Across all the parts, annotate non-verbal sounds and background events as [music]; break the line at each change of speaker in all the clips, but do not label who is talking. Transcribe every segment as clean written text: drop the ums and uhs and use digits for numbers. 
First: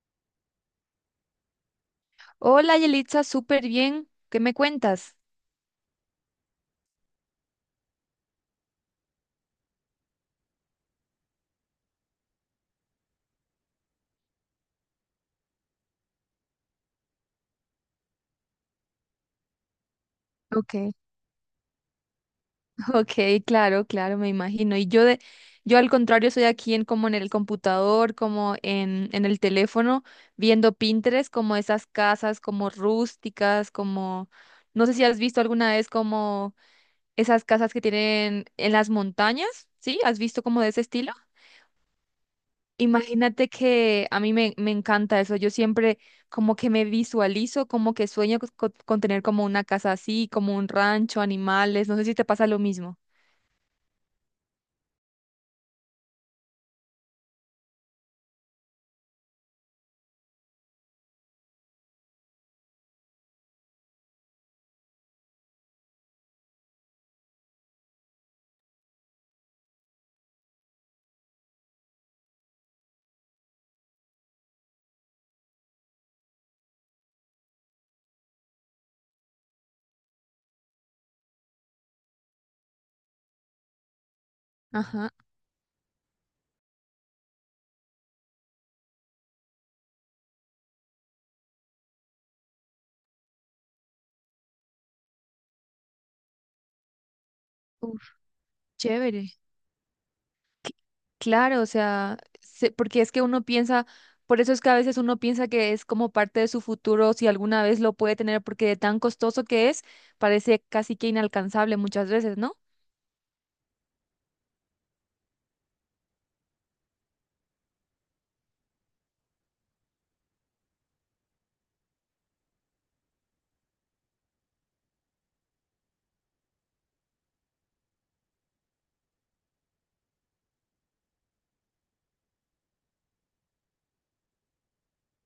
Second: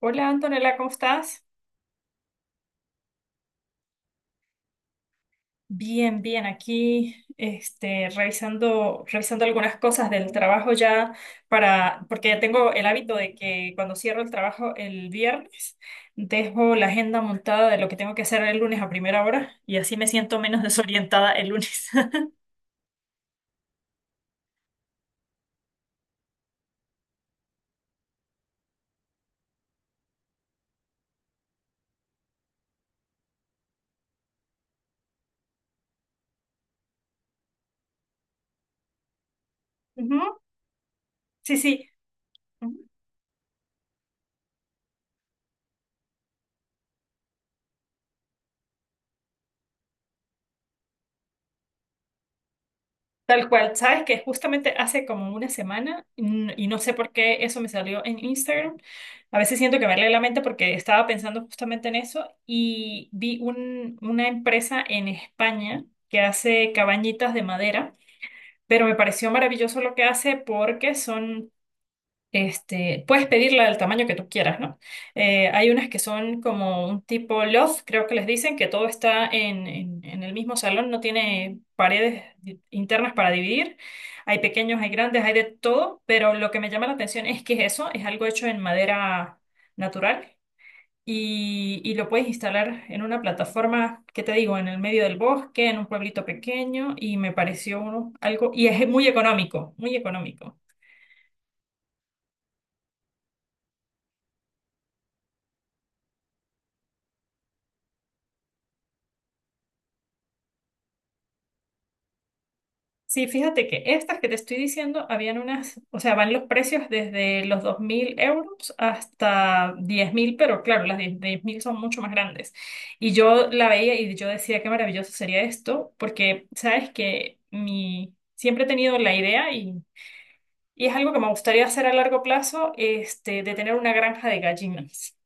Hola Antonella, ¿cómo estás?
Hola, Yelitza, súper bien. ¿Qué me cuentas?
Bien, bien, aquí revisando algunas cosas del trabajo ya porque ya tengo el hábito de que cuando cierro el trabajo el viernes, dejo la agenda montada de lo que tengo que hacer el lunes a primera hora y así me siento menos [laughs]
Ok.
desorientada el lunes.
[laughs] Ok, claro, claro, me imagino. Yo al contrario soy aquí en como en el computador, como en el teléfono, viendo Pinterest, como esas casas como rústicas, como, no sé si has visto alguna vez como esas casas que tienen en las montañas, ¿sí?
[laughs]
¿Has
Ujú,
visto como de ese estilo?
sí, sí.
Imagínate que a me encanta eso. Yo siempre como que me visualizo, como que sueño tener como una casa así, como un rancho, animales. No sé si te pasa lo mismo.
Tal cual, sabes que justamente hace como una semana, y no sé por qué eso me salió en Instagram. A veces siento que me lee la mente porque estaba pensando justamente en eso y vi una empresa en España que hace cabañitas de madera, pero me pareció maravilloso lo que hace porque son, puedes pedirla del tamaño que tú quieras, ¿no? Hay unas que son como un tipo loft, creo que les dicen, que todo está en el mismo salón, no tiene paredes internas para dividir. Hay pequeños, hay
Ajá.
grandes, hay de todo, pero lo que me llama la atención es que eso es algo hecho en madera natural y lo puedes instalar en una plataforma, ¿qué te digo?, en el medio del bosque, en un pueblito pequeño y me
Uf,
pareció algo, y es muy
chévere.
económico, muy económico.
Cl- Claro, o sea, porque es que uno piensa, por eso es que a veces uno piensa que es como parte de su futuro, si alguna vez lo puede tener, porque de tan costoso que es, parece casi que inalcanzable muchas veces, ¿no?
Sí, fíjate que estas que te estoy diciendo habían unas, o sea, van los precios desde los 2.000 euros hasta diez mil, pero claro, las 10 10.000 son mucho más grandes. Y yo la veía y yo decía qué maravilloso sería esto, porque sabes que mi, siempre he tenido la idea y es algo que me gustaría hacer a largo plazo, de tener una granja de gallinas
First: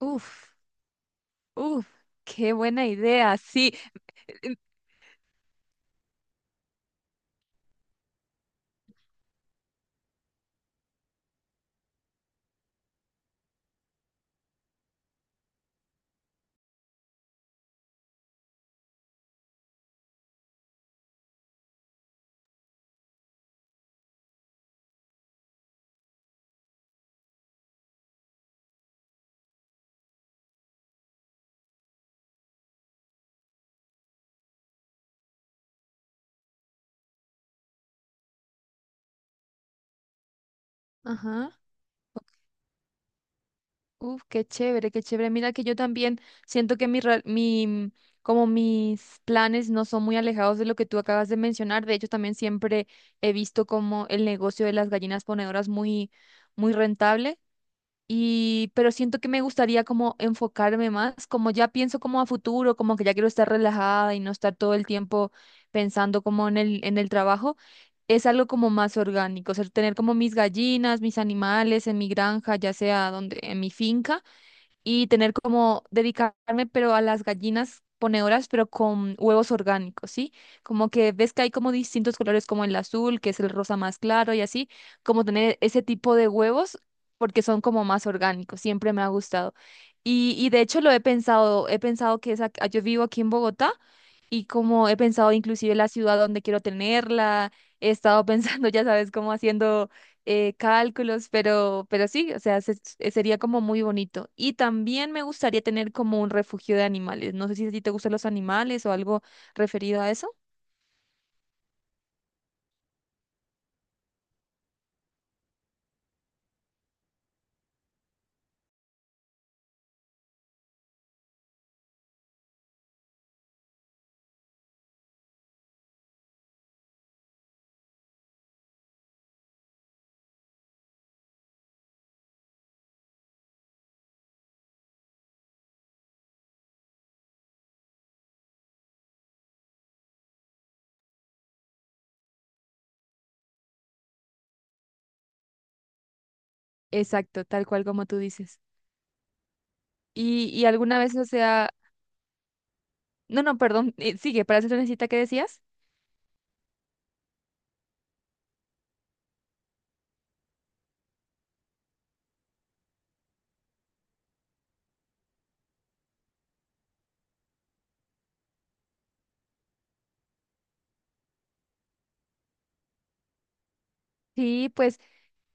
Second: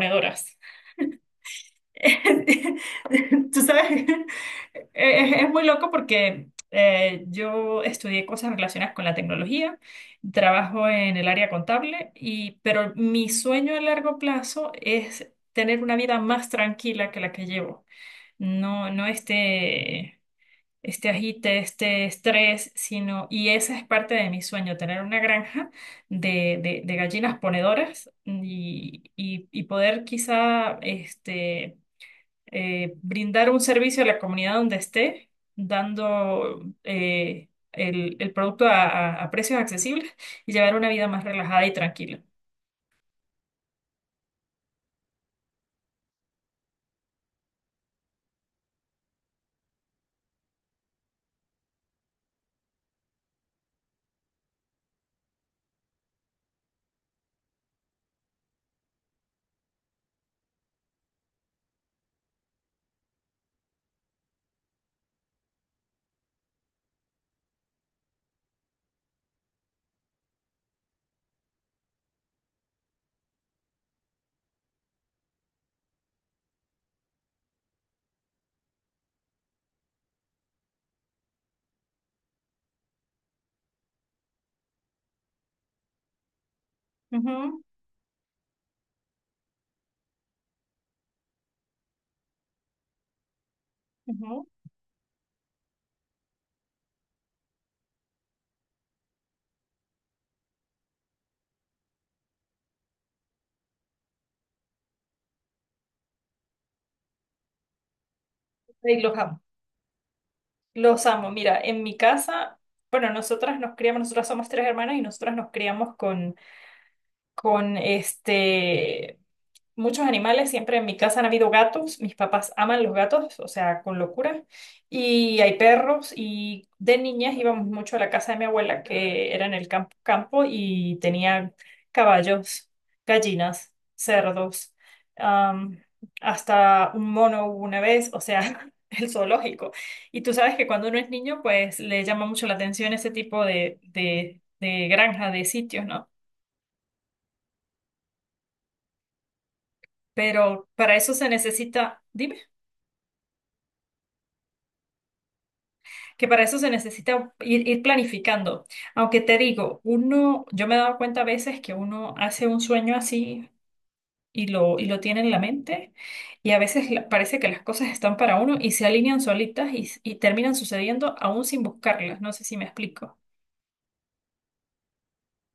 Uf, uf, qué
[laughs]
buena idea.
Tú
Sí.
sabes, [laughs] es muy loco porque yo estudié cosas relacionadas con la tecnología, trabajo en el área contable pero mi sueño a largo plazo es tener una vida más tranquila que la que llevo. No, no, este agite, este estrés, sino, y esa es parte de mi sueño, tener una granja de gallinas ponedoras y poder quizá, brindar un servicio a la comunidad donde esté, dando, el producto a precios accesibles y llevar una vida más
Ajá.
relajada y tranquila.
Uf, qué chévere, qué chévere. Mira que yo también siento que como mis planes no son muy alejados de lo que tú acabas de mencionar. De hecho, también siempre he visto como el negocio de las gallinas ponedoras muy, muy rentable. Y pero siento que me gustaría como enfocarme más, como ya pienso como a futuro, como que ya quiero estar relajada y no estar todo el tiempo pensando como en el trabajo, es algo como más orgánico, o sea, tener como mis gallinas, mis animales en mi granja, ya sea donde, en mi finca, y tener como dedicarme, pero a las gallinas ponedoras, pero con huevos orgánicos, ¿sí? Como que ves que hay como distintos colores, como el azul, que es el rosa más claro y así, como tener ese tipo de huevos porque
Ujú,
son como más orgánicos, siempre me ha gustado. Y de hecho lo he pensado que yo vivo aquí en Bogotá y
ujú.
como he pensado inclusive la ciudad donde quiero tenerla, he estado pensando, [laughs] ya sabes, como haciendo cálculos, pero sí, o sea, sería como muy bonito. Y también me gustaría tener como un refugio de animales. No sé si a ti te gustan los animales o
Ay, los
algo
amo.
referido a eso.
Los amo. Mira, en mi casa, bueno, nosotras nos criamos, nosotras somos tres hermanas y nosotras nos criamos con muchos animales. Siempre en mi casa han habido gatos, mis papás aman los gatos, o sea, con locura, y hay perros, y de niñas íbamos mucho a la casa de mi abuela, que era en el campo, y tenía caballos, gallinas, cerdos, am, hasta un mono hubo una vez, o sea, [laughs] el zoológico. Y tú sabes que cuando uno es niño, pues le llama mucho la atención ese tipo de granja, de sitios, ¿no?
Exacto, tal cual como tú dices. Y
Pero para
alguna
eso
vez, o
se
sea,
necesita, dime.
no, no, perdón, sigue, para eso necesita que decías.
Que para eso se necesita ir, planificando. Aunque te digo, uno, yo me he dado cuenta a veces que uno hace un sueño así y lo tiene en la mente y a veces parece que las cosas están para uno y se alinean solitas y terminan sucediendo aún sin buscarlas. No sé si me explico.
Sí, pues.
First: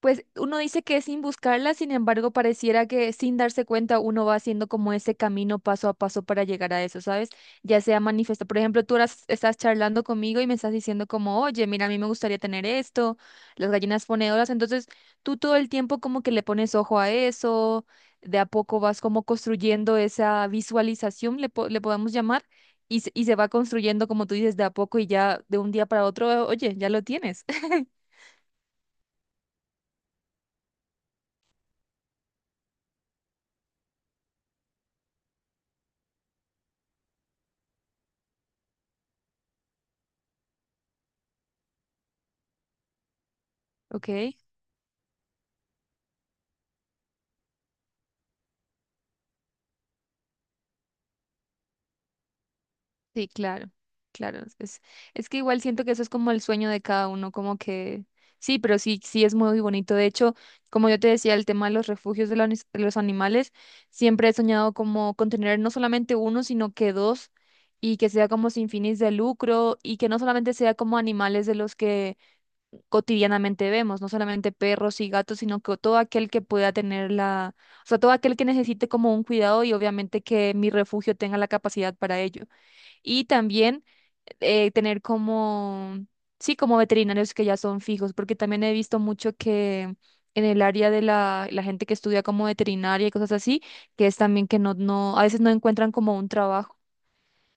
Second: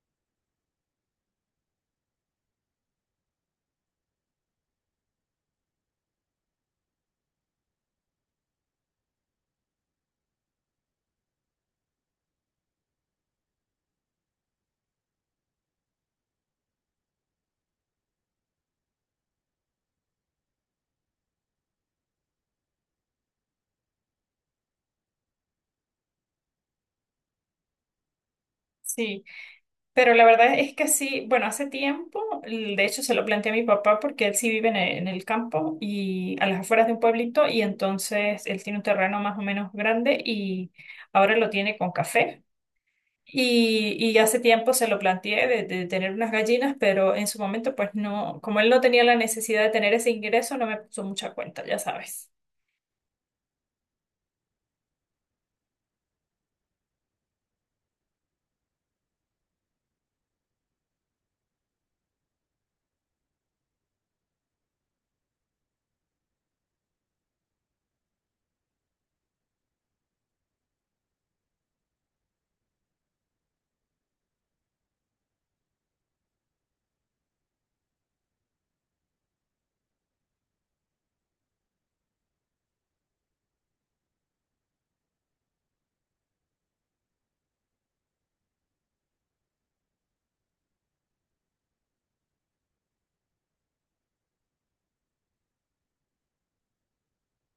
Pues uno dice que es sin buscarla, sin embargo, pareciera que sin darse cuenta uno va haciendo como ese camino paso a paso para llegar a eso, ¿sabes? Ya sea manifiesto. Por ejemplo, tú ahora estás charlando conmigo y me estás diciendo como, oye, mira, a mí me gustaría tener esto, las gallinas ponedoras. Entonces, tú todo el tiempo como que le pones ojo a eso, de a poco vas como construyendo esa visualización, le podemos llamar, y, y se va construyendo, como tú dices, de a poco y ya de un día para otro, oye, ya lo tienes. [laughs]
Sí, pero la verdad es que sí, bueno, hace tiempo, de hecho se lo planteé a mi papá porque él sí vive en el campo y a las afueras de un pueblito y entonces él tiene un terreno más o menos grande y ahora lo tiene con café. Y
¿Ok?
hace tiempo se lo planteé de tener unas gallinas, pero en su momento, pues no, como él no tenía la necesidad de tener ese ingreso, no me puso mucha cuenta, ya sabes.
Sí, claro, claro. Es que igual siento que eso es como el sueño de cada uno, como que sí, pero sí, sí es muy bonito. De hecho, como yo te decía, el tema de los refugios de de los animales, siempre he soñado como con tener no solamente uno, sino que dos, y que sea como sin fines de lucro, y que no solamente sea como animales de los que cotidianamente vemos, no solamente perros y gatos, sino que todo aquel que pueda tener la, o sea, todo aquel que necesite como un cuidado y obviamente que mi refugio tenga la capacidad para ello y también tener como, sí, como veterinarios que ya son fijos, porque también he visto mucho que en el área de la gente que estudia como veterinaria y cosas así, que es también que a veces no encuentran como un trabajo.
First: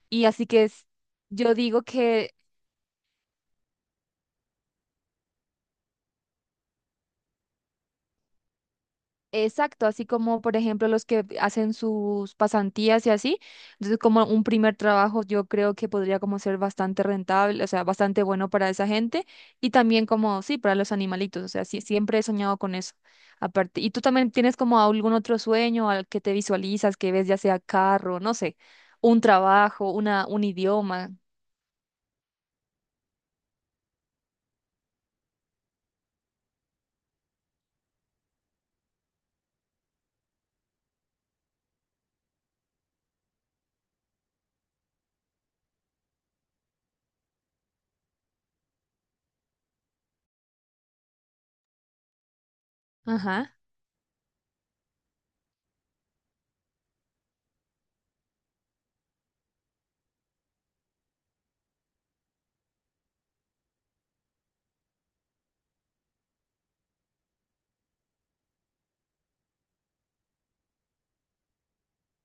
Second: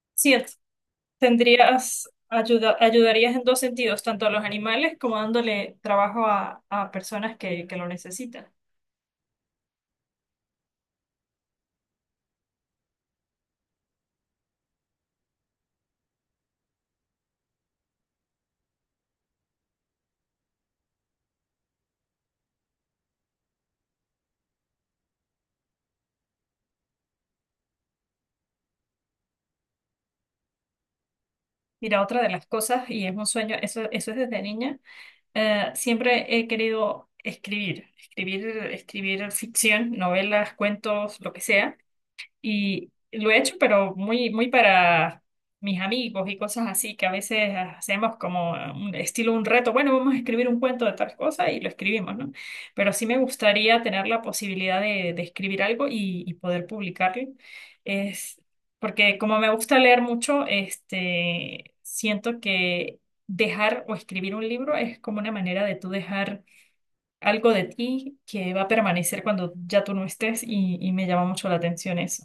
Y
Sí,
así que es, yo digo
tendrías,
que.
ayudarías en dos sentidos, tanto a los animales como dándole trabajo a personas que lo necesitan.
Exacto, así como por ejemplo los que hacen sus pasantías y así. Entonces, como un primer trabajo, yo creo que podría como ser bastante rentable, o sea, bastante bueno para esa gente y también como, sí, para los animalitos, o sea, sí, siempre he soñado con eso. Aparte, ¿y tú también tienes como algún otro sueño al que te visualizas, que ves ya sea carro, no sé, un trabajo, una, un idioma?
Mira, otra de las cosas, y es un sueño, eso es desde niña, siempre he querido escribir, escribir, escribir ficción, novelas, cuentos, lo que sea. Y lo he hecho, pero muy, muy para mis amigos y cosas así, que a veces hacemos como un estilo un reto, bueno, vamos a escribir un cuento de tal cosa y lo escribimos, ¿no? Pero sí me
Ajá.
gustaría tener la posibilidad de escribir algo y poder publicarlo. Es porque como me gusta leer mucho, siento que dejar o escribir un libro es como una manera de tú dejar algo de ti que va a permanecer cuando ya tú no estés y me llama mucho la atención eso.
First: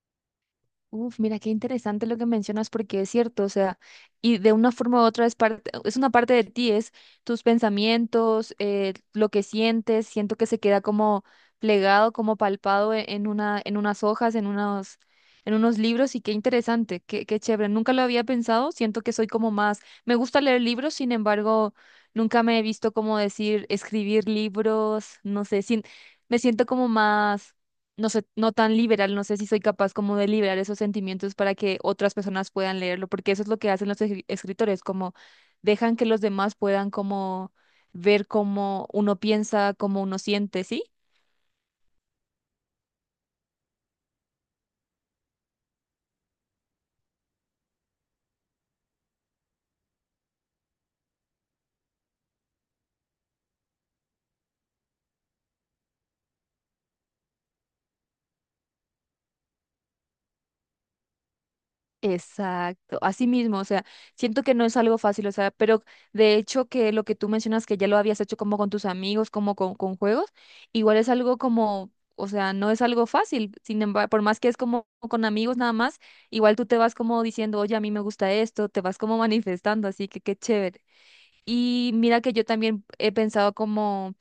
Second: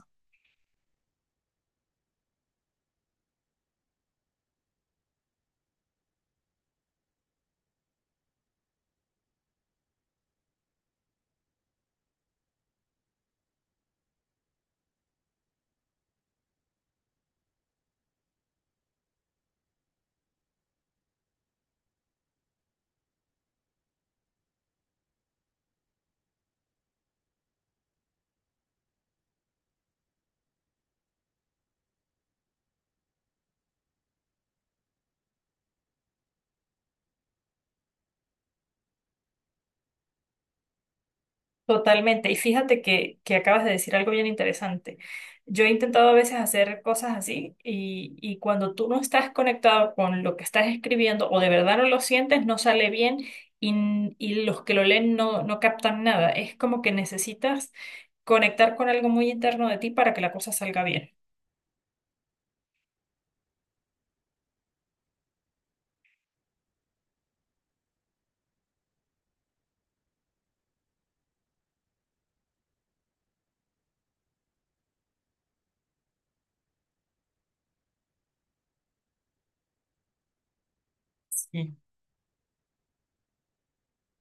Uf, mira qué interesante lo que mencionas porque es cierto, o sea, y de una forma u otra es parte, es una parte de ti, es tus pensamientos, lo que sientes, siento que se queda como plegado, como palpado en unas hojas, en unos libros y qué interesante, qué chévere. Nunca lo había pensado, siento que soy como más, me gusta leer libros, sin embargo, nunca me he visto como decir escribir libros, no sé, sin, me siento como más, no sé, no tan liberal, no sé si soy capaz como de liberar esos sentimientos para que otras personas puedan leerlo, porque eso es lo que hacen los escritores, como dejan que los demás puedan como ver cómo uno piensa, cómo uno siente, ¿sí?
Totalmente. Y fíjate que acabas de decir algo bien interesante. Yo he intentado a veces hacer cosas así y cuando tú no estás conectado con lo que estás escribiendo o de verdad no lo sientes, no sale bien y los que lo leen no, no captan nada. Es como que necesitas conectar con algo muy interno de ti para que la cosa salga bien.
Exacto, así mismo, o sea, siento que no es algo fácil, o sea, pero de hecho que lo que tú mencionas que ya lo habías hecho como con tus amigos, como con juegos, igual es algo como, o sea, no es algo fácil, sin embargo, por más que es como con amigos nada más, igual tú te vas como diciendo, oye, a mí me gusta esto, te vas como [laughs] manifestando, así que qué chévere.
Sí.
Y mira que yo también he pensado como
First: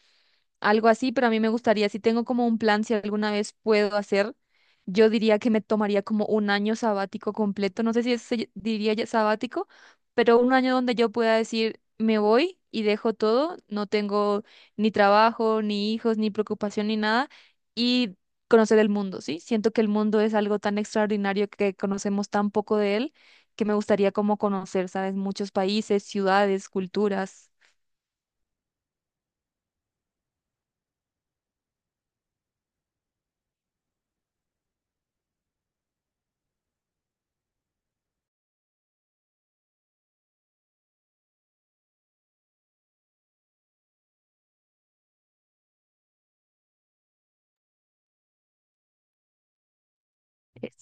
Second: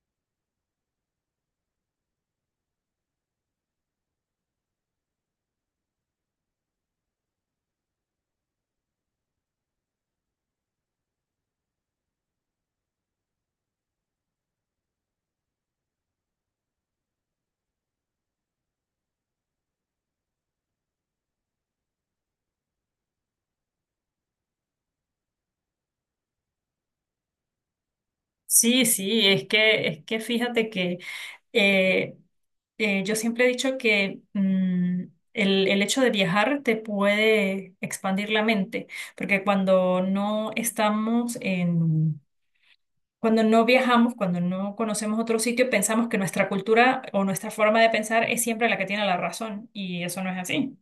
algo así, pero a mí me gustaría, si tengo como un plan, si alguna vez puedo hacer, yo diría que me tomaría como un año sabático completo, no sé si diría ya sabático, pero un año donde yo pueda decir, me voy y dejo todo, no tengo ni trabajo, ni hijos, ni preocupación, ni nada, y conocer el mundo, ¿sí? Siento que el mundo es algo tan extraordinario que conocemos tan poco de él, que me gustaría como conocer, ¿sabes? Muchos países, ciudades, culturas.
Sí, sí, es que fíjate que, eh, yo siempre he dicho que, el hecho de viajar te puede expandir la mente, porque cuando no estamos cuando no viajamos, cuando no conocemos otro sitio, pensamos que nuestra cultura o nuestra forma de pensar es siempre la que tiene la razón, y eso no es así.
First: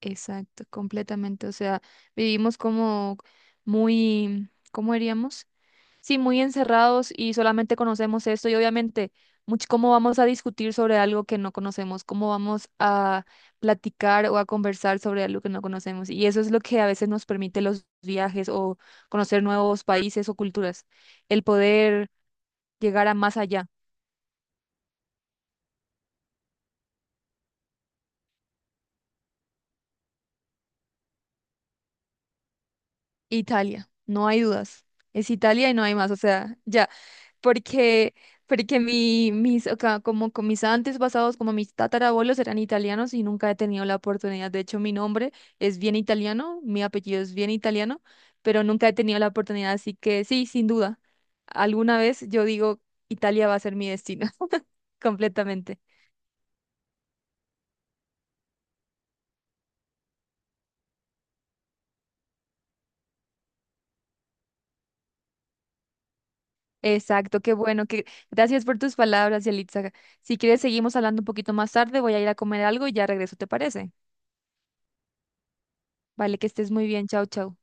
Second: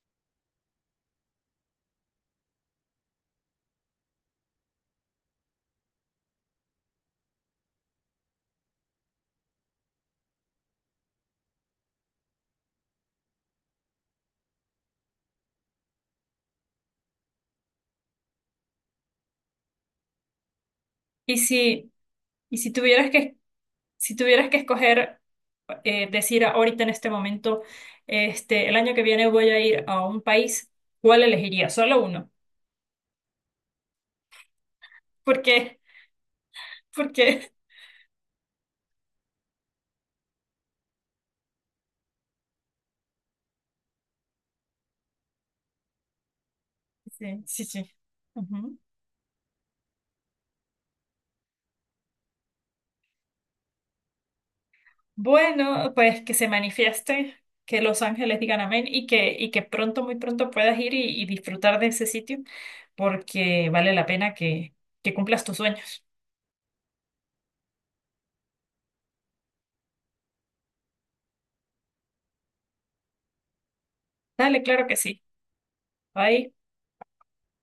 Exacto, completamente. O sea, vivimos como muy, ¿cómo diríamos? Sí, muy encerrados y solamente conocemos esto y obviamente, ¿cómo vamos a discutir sobre algo que no conocemos? ¿Cómo vamos a platicar o a conversar sobre algo que no conocemos? Y eso es lo que a veces nos permite los viajes o conocer nuevos países o culturas,
Y
el
si,
poder
y si
llegar
tuvieras
a
que
más allá.
Si tuvieras que escoger, decir ahorita en este momento, el año que viene voy a ir a un país, ¿cuál elegiría? Solo uno.
Italia, no hay dudas. Es
¿Por
Italia y
qué?
no hay más, o sea,
[laughs]
ya,
¿Por qué?
porque, porque mi, mis, o ca- como con mis antepasados, como mis tatarabuelos eran italianos y nunca he tenido la oportunidad. De hecho, mi nombre es bien italiano, mi apellido es
Sí,
bien
sí, sí.
italiano, pero
Ujú.
nunca he tenido la oportunidad, así que sí, sin duda, alguna vez yo digo, Italia va a ser mi destino, [laughs] completamente.
Bueno, pues que se manifieste, que los ángeles digan amén y que pronto, muy pronto puedas ir y disfrutar de ese sitio, porque vale la pena que cumplas tus sueños.
Exacto, qué bueno, que gracias por tus palabras, Yalitza. Si quieres, seguimos hablando un poquito más tarde, voy a ir a comer algo y ya regreso, ¿te parece?
Dale, claro que sí.
Vale, que
Bye.
estés muy bien. Chao, chao.